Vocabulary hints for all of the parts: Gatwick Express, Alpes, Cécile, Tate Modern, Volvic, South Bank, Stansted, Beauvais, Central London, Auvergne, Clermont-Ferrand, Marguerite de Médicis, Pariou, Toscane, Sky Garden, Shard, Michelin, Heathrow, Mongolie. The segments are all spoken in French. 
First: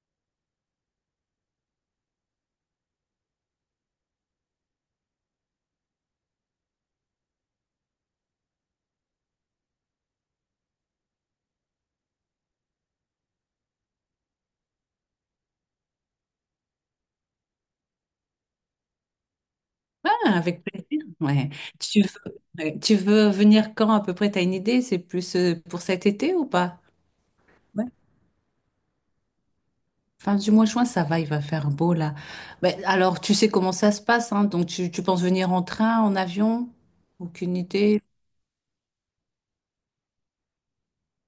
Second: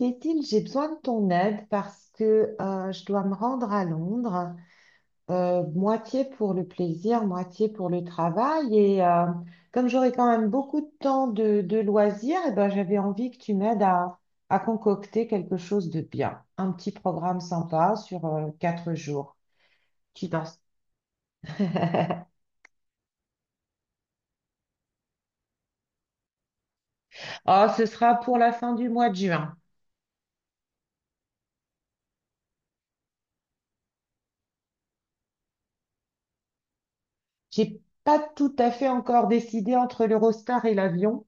Cécile, j'ai besoin de ton aide parce que je dois me rendre à Londres, moitié pour le plaisir, moitié pour le travail. Et comme j'aurai quand même beaucoup de temps de loisirs, eh ben, j'avais envie que tu m'aides à concocter quelque chose de bien. Un petit programme sympa sur quatre jours. Tu Ah, penses? avec plaisir. Ouais. Tu veux, ouais. Tu veux venir quand à peu près? T'as une idée? C'est plus pour cet été ou pas? Oh, Ouais. ce sera pour la fin du mois de juin. Fin du mois de juin, ça va, il va faire beau là. Mais alors, tu sais comment ça se passe, hein? Donc, tu penses venir en train, en avion? Aucune J'ai idée. pas tout à fait encore décidé entre l'Eurostar et l'avion.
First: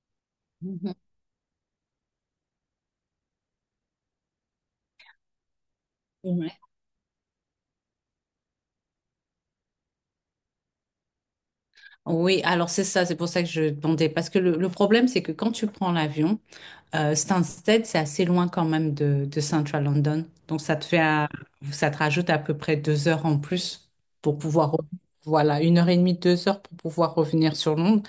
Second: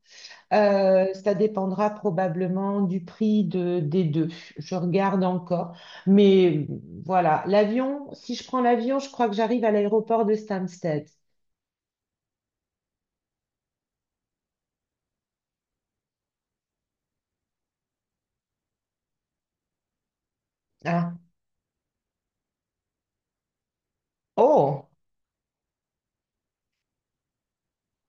Mhm. Ça dépendra probablement du prix des deux. Je regarde encore. Ouais. Mais voilà, l'avion, si je prends l'avion, je crois que j'arrive à l'aéroport de Stansted. Oui, alors c'est ça, c'est pour ça que je demandais. Parce que le problème, c'est que quand tu prends l'avion. Stansted, c'est assez loin quand même de Central London. Donc, Ah. Ça te rajoute à peu près 2 heures en plus pour pouvoir, Oh. voilà, 1 heure et demie, 2 heures pour pouvoir revenir sur Londres.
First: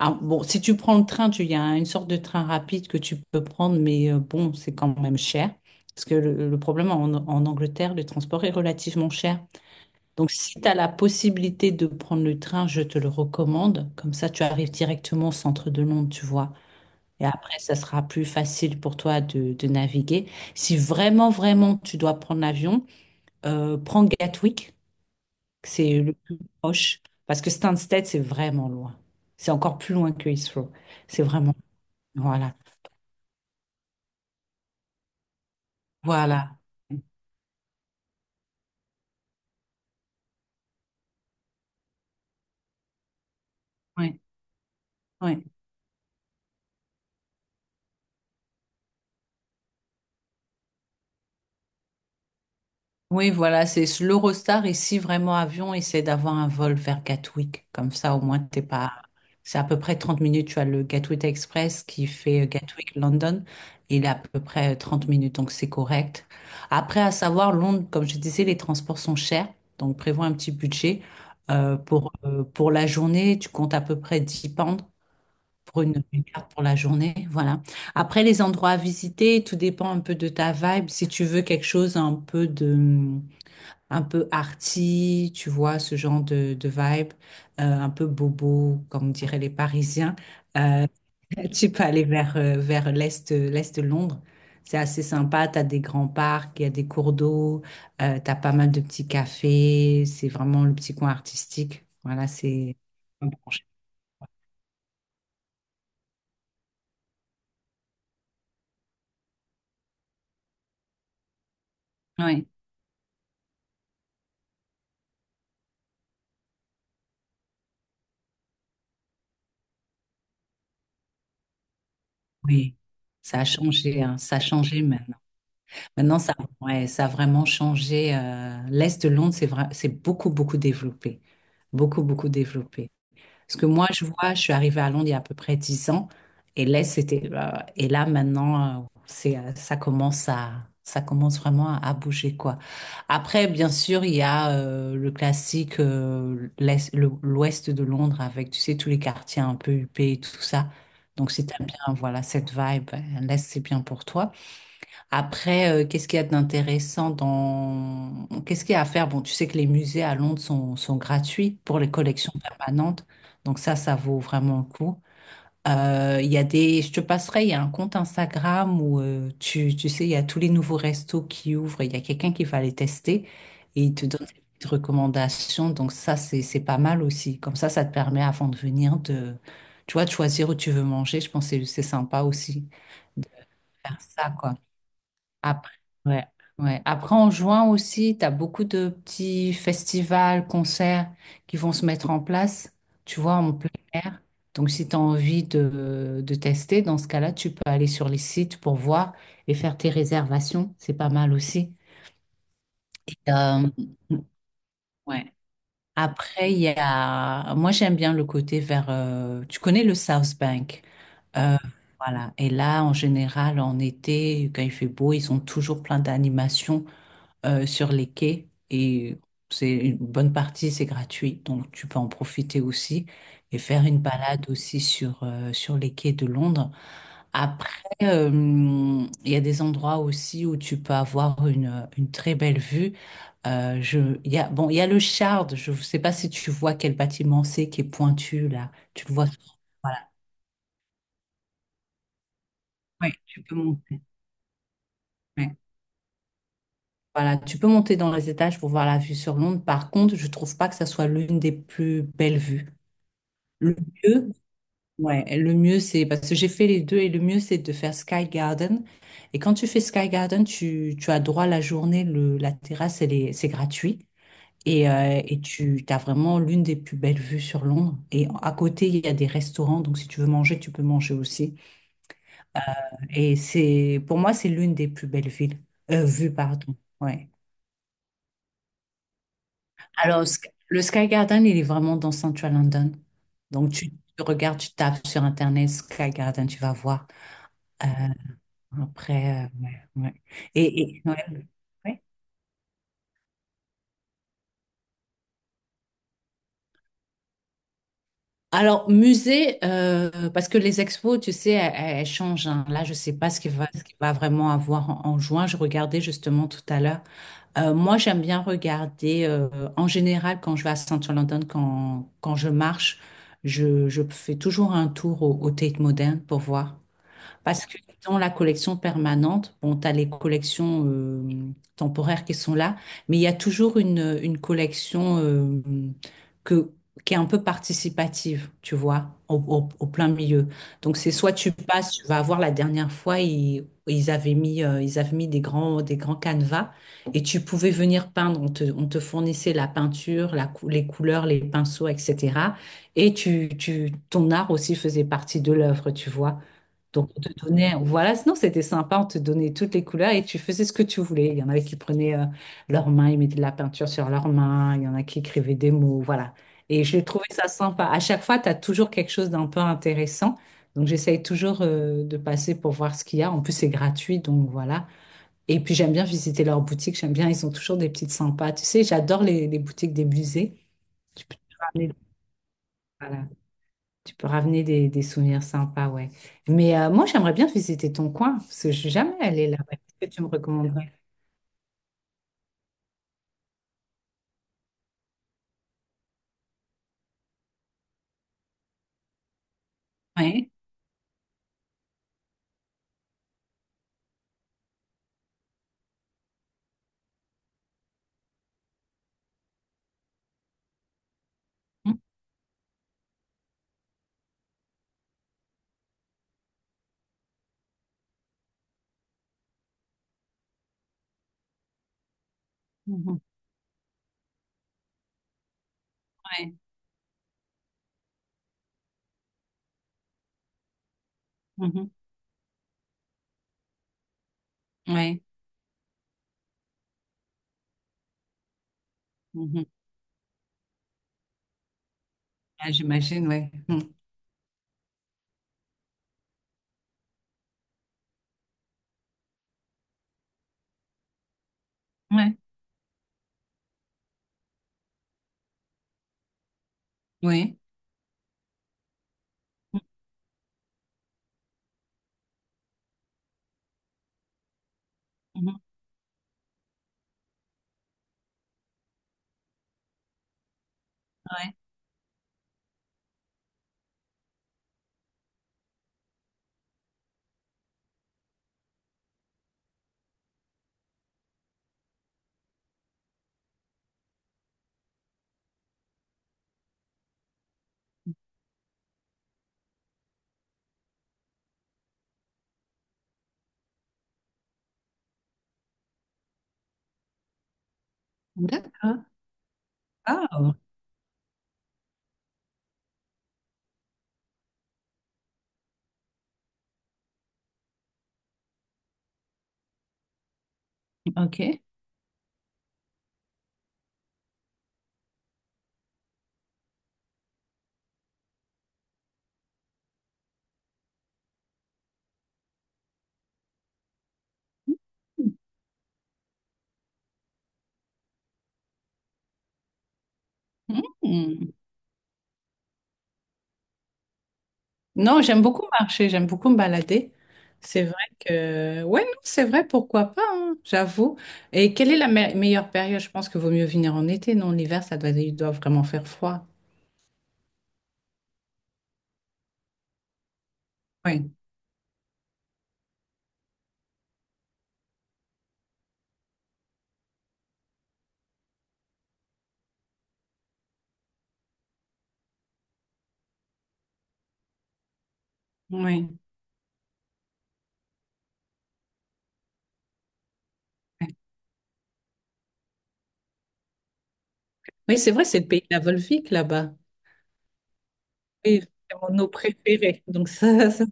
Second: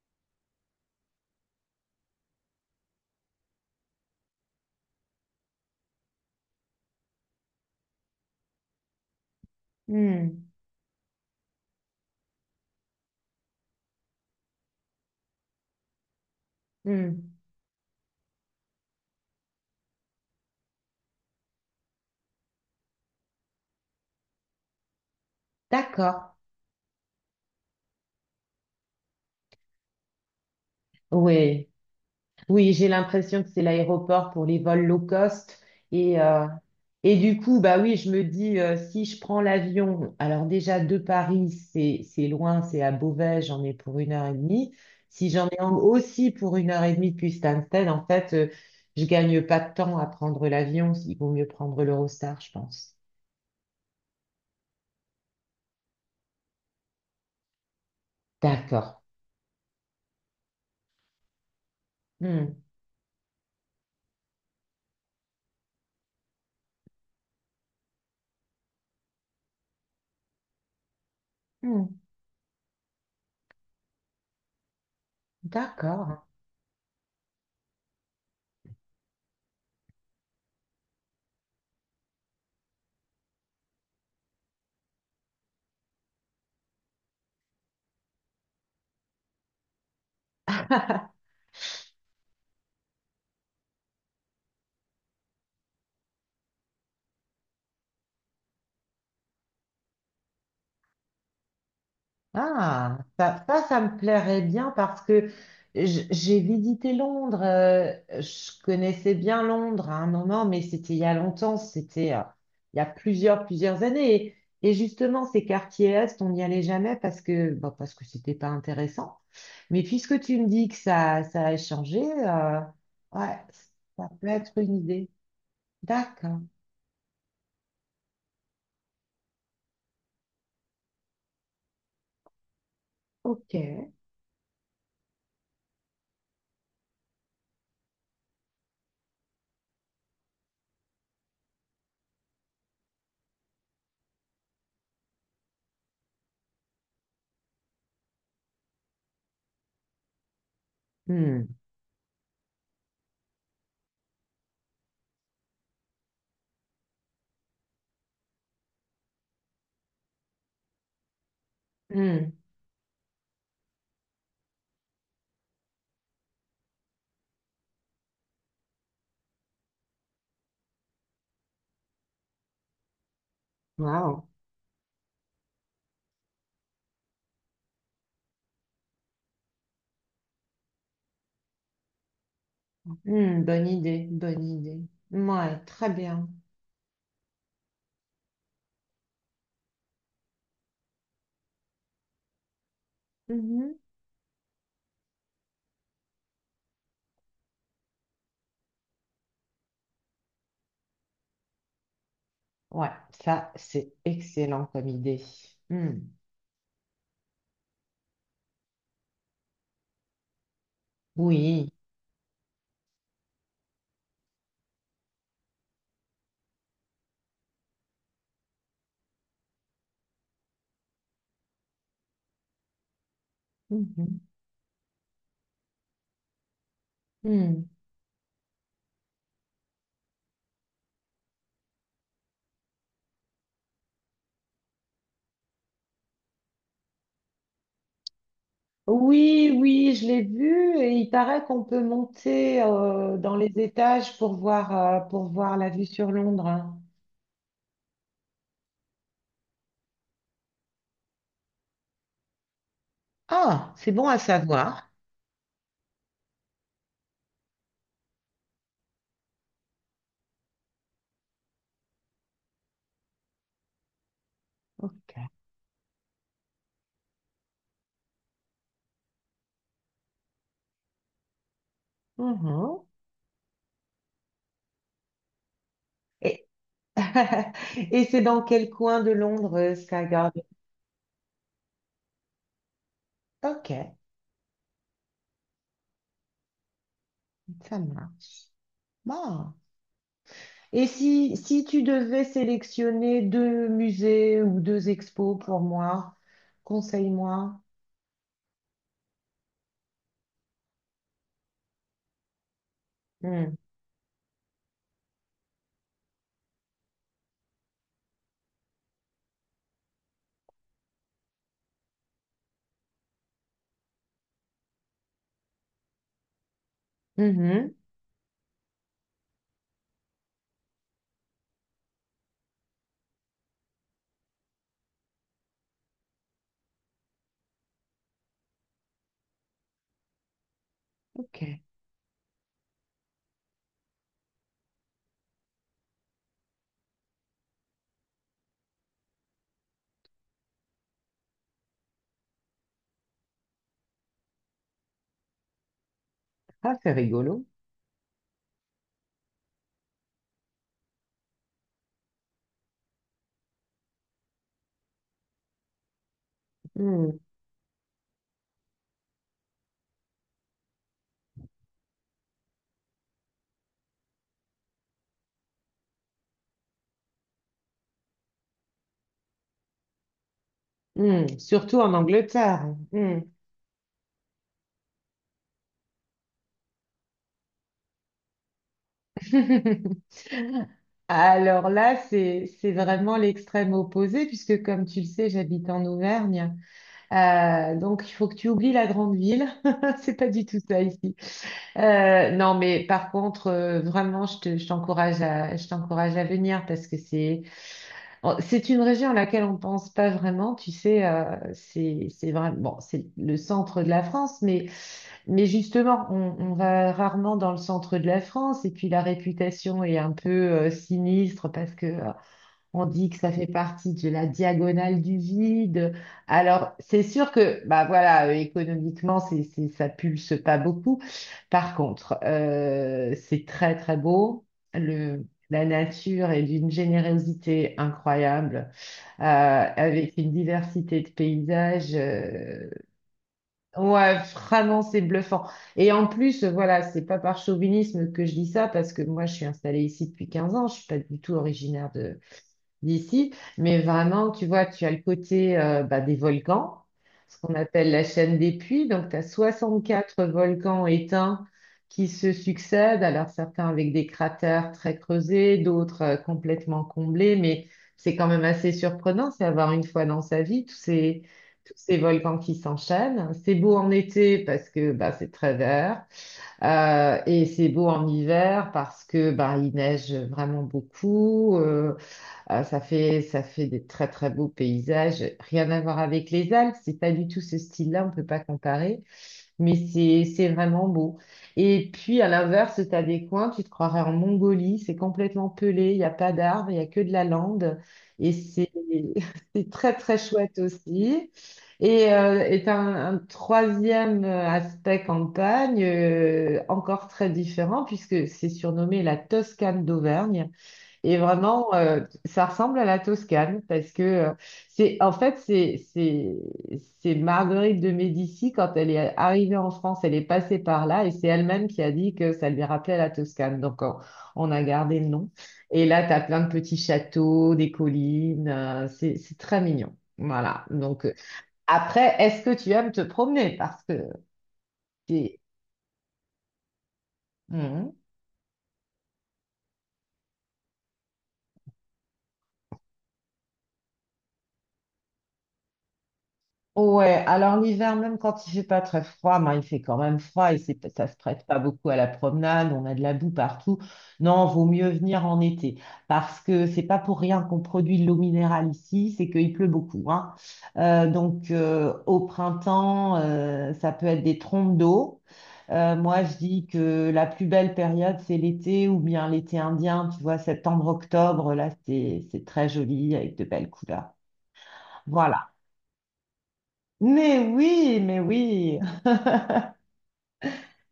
Ah, bon, si tu prends le train, il y a une sorte de train rapide que tu peux prendre, mais bon, c'est quand même cher. Parce que le problème en Angleterre, le transport est relativement cher. Donc, Hmm. si tu as la possibilité de prendre le train, je te le recommande. Comme ça, tu arrives directement au centre de Londres, tu vois. Et Hmm. après, ça sera plus facile pour toi de naviguer. Si vraiment, vraiment, tu dois prendre l'avion, prends Gatwick, c'est le D'accord. plus proche, parce que Stansted, c'est vraiment loin. C'est encore plus loin que Heathrow. C'est vraiment... Oui. Voilà. Oui, j'ai l'impression que c'est l'aéroport pour les vols low cost. Et, euh, Voilà. et du coup, bah oui, je me dis, si je prends l'avion, alors déjà de Paris, c'est loin, c'est à Beauvais, j'en ai pour une Ouais, heure et demie. Si ouais. j'en ai aussi pour une heure et demie depuis Stansted, en fait, je gagne pas de temps à prendre l'avion. Il vaut mieux prendre l'Eurostar, je pense. Oui, voilà, c'est l'Eurostar ici, vraiment avion, essaie d'avoir un vol vers Gatwick. Comme ça, au moins, t'es pas. D'accord. C'est à peu près 30 minutes. Tu as le Gatwick Express qui fait Hmm. Gatwick London. Il est à peu près 30 minutes, donc c'est correct. Après, à savoir, Londres, comme je disais, les transports sont chers. Donc, prévois un petit budget. Euh, Hmm. pour, euh, pour la journée, tu comptes à peu près 10 pounds pour une, D'accord. une carte pour la journée. Voilà. Après, les endroits à visiter, tout dépend un peu de ta vibe. Si tu veux quelque chose un peu de un peu arty, tu vois, ce genre de vibe, un peu bobo, comme diraient les Parisiens. Euh, Tu peux aller vers l'est, de Londres. C'est assez sympa, tu as des grands parcs, il y a des cours d'eau, tu as pas mal de petits cafés, c'est vraiment le petit coin artistique. Voilà, c'est... Ah, Oui, ça me plairait bien parce que j'ai visité Londres. Je connaissais bien Londres à un moment, mais c'était il y a longtemps, c'était il y a plusieurs années. Et justement, ces quartiers Est, on n'y allait jamais parce que, bah, parce que c'était pas intéressant. Mais puisque tu me dis que ça a changé, oui, ouais, ça a changé, ça hein, peut ça a être une changé idée. maintenant. Maintenant, ça, D'accord, ouais, ça a vraiment changé. L'Est de Londres, c'est vrai, c'est beaucoup, beaucoup développé. Beaucoup, beaucoup développé. ok. Parce que moi, je vois, je suis arrivée à Londres il y a à peu près 10 ans. Et l'Est, c'était. Et là, maintenant, ça commence vraiment à bouger, quoi. Après, bien sûr, il y a le classique, l'Ouest de Londres avec, tu sais, tous les quartiers un peu huppés et tout ça. Donc, si Hmm, t'aimes bien, voilà, cette vibe, l'Est, c'est bien pour toi. Après, qu'est-ce qu'il y a d'intéressant dans... Qu'est-ce qu'il y a à faire? Bon, tu sais que les musées à Londres sont gratuits pour les hmm. collections permanentes. Donc ça vaut vraiment le coup. Il y a des... Je te passerai, il y a un compte Instagram où tu sais, il y a tous les nouveaux restos qui ouvrent. Il y a quelqu'un qui va les tester et il te donne Wow. des petites recommandations. Donc ça, c'est pas mal aussi. Comme ça te permet avant de venir de... Tu vois, de choisir où tu veux manger. Je pense que c'est sympa aussi de Hmm, bonne faire idée, ça, bonne quoi. idée. Ouais, Après, très ouais, bien. ouais. Après, en juin aussi, tu as beaucoup de petits festivals, concerts qui vont se mettre en place, tu vois, en plein Mhm. air. Donc, si tu as envie de tester, dans ce cas-là, tu peux aller sur les sites pour voir et faire tes réservations. C'est pas mal aussi. Ouais, Et, ça, c'est excellent comme idée. ouais. Hmm. Après, il y a... Moi, j'aime bien le côté vers... Tu connais le South Bank. Euh, Oui. voilà. Et là, en général, en été, quand il fait beau, ils ont toujours plein d'animations sur les quais et c'est une bonne partie, c'est gratuit, donc tu peux en profiter aussi et faire une Mhm. balade aussi sur les quais de Londres. Hmm. Après, il y a des endroits aussi où tu peux avoir une très belle vue. Je, il y a, bon, il y a le Shard, je ne sais pas si tu vois quel bâtiment c'est qui est pointu là. Tu le vois. Oui, oui, Voilà. je l'ai vu et il paraît qu'on peut monter Oui, dans tu les peux monter. étages pour Oui. voir la vue sur Londres. Hein. Voilà, tu peux monter dans les étages pour voir la vue sur Londres. Par contre, je trouve pas que ça soit l'une des plus belles vues. Ah, Le c'est bon à mieux, savoir. ouais, le mieux c'est parce que j'ai fait les deux et le mieux c'est de faire Sky Garden. Et quand tu fais Sky Garden, tu as droit à la journée, la terrasse, c'est gratuit. Et, euh, Ok. et tu as vraiment l'une des plus belles vues sur Londres. Et à côté, il y a des restaurants, donc si tu veux manger, tu peux manger aussi. Euh, Mhm. et c'est, pour moi, c'est l'une des plus belles villes, vues, Et, pardon. Ouais. et c'est dans quel coin de Londres, ça Alors, garde? Le Sky Garden, il est vraiment dans Central London. Ok, Donc, tu regardes, tu tapes sur Internet Sky Garden, tu vas voir. ça Euh, marche. Après, Bon. ouais, ouais. Et Ouais. Si tu Ouais. devais sélectionner deux musées ou deux expos pour moi, conseille-moi. Alors, musée, parce que les expos, tu sais, elles changent, hein. Là, je sais pas Hmm. Ce qu'il va vraiment avoir en juin. Je regardais justement tout à l'heure. Moi, j'aime bien regarder, en général, quand je vais à Central London, quand je marche, je fais toujours un tour au Tate Modern pour voir. Parce Mhm. que dans la collection permanente, bon, tu as les collections temporaires qui sont là, mais il y a toujours une collection que, qui est un peu participative, tu vois, au plein milieu. Donc c'est soit tu Ok. passes, tu vas voir la dernière fois, ils avaient mis des grands canevas et tu pouvais venir peindre. On te fournissait la peinture, les couleurs, les pinceaux, etc. Et ton art aussi faisait partie de l'œuvre, tu vois. Ah, c'est Donc, on te rigolo. donnait, voilà, sinon c'était sympa, on te donnait toutes les couleurs et tu faisais ce que tu voulais. Il y en avait qui prenaient leurs mains, ils mettaient de la peinture sur leurs mains, il y en a qui écrivaient des mots, voilà. Et j'ai Hmm. trouvé ça sympa. À chaque fois, tu as toujours quelque chose d'un peu intéressant. Donc, j'essaye toujours de passer pour voir ce qu'il y a. En plus, c'est gratuit, donc voilà. Et puis, j'aime bien visiter leurs boutiques, j'aime bien, ils ont toujours des petites sympas. Tu sais, j'adore les boutiques des musées. Tu Hmm. peux te Surtout en ramener, Angleterre. Hmm. voilà. Tu peux ramener des souvenirs sympas, ouais. Mais moi, j'aimerais bien visiter ton coin, parce que je suis jamais allée là-bas. Qu'est-ce que tu me recommanderais? Alors là, c'est vraiment l'extrême opposé, puisque comme tu le sais, j'habite en Auvergne. Donc, il faut que tu oublies la grande ville. C'est pas du Ouais. tout ça ici. Non, mais par contre, vraiment, je t'encourage à venir parce que c'est, bon, c'est une région à laquelle on pense pas vraiment. Tu sais, Mhm. C'est vraiment, bon, c'est le centre de la France, mais justement, on va rarement dans le centre de la France. Et puis la réputation est un peu sinistre parce que on dit que Mhm. ça fait partie de la diagonale du vide. Ouais. Alors, c'est sûr que, bah voilà, économiquement, ça pulse pas beaucoup. Par Mhm. contre, c'est très très beau. Ouais. La nature est d'une générosité incroyable, Mhm. avec une diversité de paysages. Ah, j'imagine, ouais. Mhm. Ouais, vraiment, c'est bluffant. Et en plus, voilà, c'est pas par chauvinisme que je dis ça, parce que moi, je suis installée ici depuis 15 ans. Je suis pas du tout originaire Ouais. d'ici, mais vraiment, tu vois, tu as le côté bah, des volcans, ce qu'on Oui. appelle la chaîne des puits. Donc, tu as 64 volcans éteints qui se succèdent, alors certains avec des cratères très creusés, Mhm. d'autres complètement comblés, mais c'est quand même assez surprenant, c'est avoir une fois dans sa vie Ouais. tous ces volcans qui s'enchaînent. C'est beau en été parce que bah, c'est très vert. Et c'est beau en hiver parce que bah, il neige vraiment beaucoup. Ah, ça fait des très très beaux paysages. Rien à voir avec les Alpes, c'est pas du tout ce style-là, on peut pas comparer, mais c'est vraiment beau. Et puis à l'inverse, tu as des coins, tu te croirais en Mongolie, c'est complètement pelé, il n'y a pas d'arbres, il n'y a que de la lande, et c'est D'accord. c'est très très Ah, chouette aussi. Et un troisième aspect campagne, encore très différent, puisque c'est surnommé la Toscane d'Auvergne. Et ok. vraiment, ça ressemble à la Toscane parce que c'est, en fait, c'est Marguerite de Médicis quand elle est arrivée en France, elle est passée par là et c'est elle-même qui a dit que ça lui rappelait la Toscane. On a gardé le nom. Et là, tu as plein de petits châteaux, des collines, c'est très mignon. Voilà. Donc Mhm. après, est-ce que tu aimes te promener? Parce que Non, c'est... j'aime beaucoup marcher, j'aime beaucoup me balader. C'est hmm. vrai que, ouais, non, c'est vrai, pourquoi pas, hein, j'avoue. Et quelle est la meilleure période? Je pense que vaut mieux venir en été, non? L'hiver, il doit vraiment faire froid. Ouais, alors l'hiver, même quand il fait pas très froid, ben, il fait quand même froid et ça se Oui, prête pas beaucoup à la promenade, on a de la boue partout. Non, vaut mieux venir en été parce que c'est pas pour rien qu'on produit de l'eau minérale ici, c'est qu'il pleut beaucoup, hein. Au printemps, ça peut être des trompes d'eau. Oui, Moi, je dis que la plus belle période, c'est l'été ou bien l'été indien, tu vois, oui. septembre-octobre, là, c'est très joli avec de belles couleurs. Oui, c'est vrai, c'est le Voilà. pays de la Volvic là-bas. Mais Oui, oui, c'est mon eau préférée. Donc, ça,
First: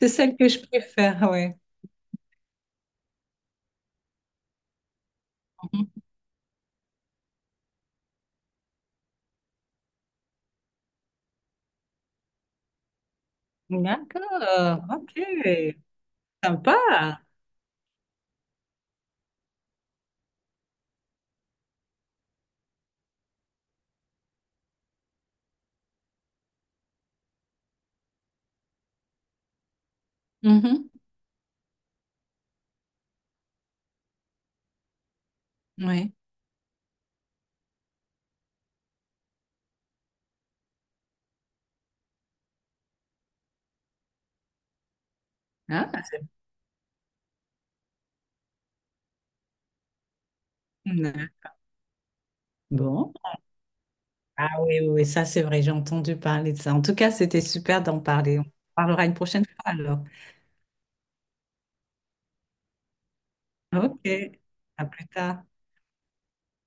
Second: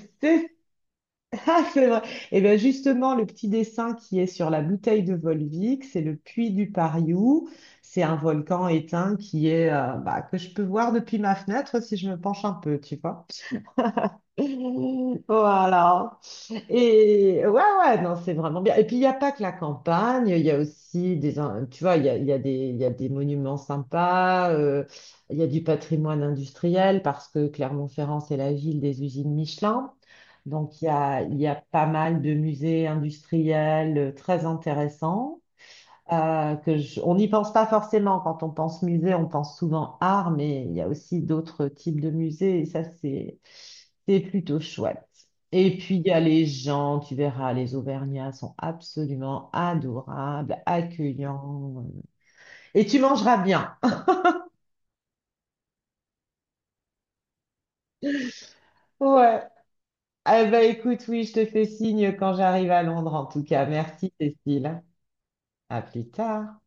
c'est celle c'est que je préfère, oui. C'est vrai. Et bien justement, le petit dessin qui est sur la bouteille de Volvic, c'est le puits du Pariou. C'est un volcan éteint qui est bah, que je peux voir depuis ma fenêtre si je me penche un peu, tu vois. D'accord, ok, Voilà. sympa. Et ouais, ouais, non, c'est vraiment bien. Et puis, il n'y a pas que la campagne, il y a aussi tu vois, il y a des monuments sympas, il y a du patrimoine industriel parce que Clermont-Ferrand, c'est la ville des usines Michelin. Donc, Mhm, il y a pas mal de musées industriels très intéressants Oui. On n'y pense pas forcément. Quand on pense musée, on pense souvent art, mais il y a aussi d'autres types de musées, c'est plutôt chouette. Et Ah, puis, il y a les gens, tu verras, les Auvergnats sont absolument adorables, Mm. accueillants. Et tu Bon. mangeras bien. Ah oui, oui, oui, ça c'est vrai, j'ai entendu parler de ça. En tout cas, c'était super d'en parler. On parlera une Ouais. prochaine fois alors. Eh ben, écoute, oui, je te fais signe quand j'arrive à Londres, en tout cas. Ok, Merci, Cécile. à plus tard. À plus tard.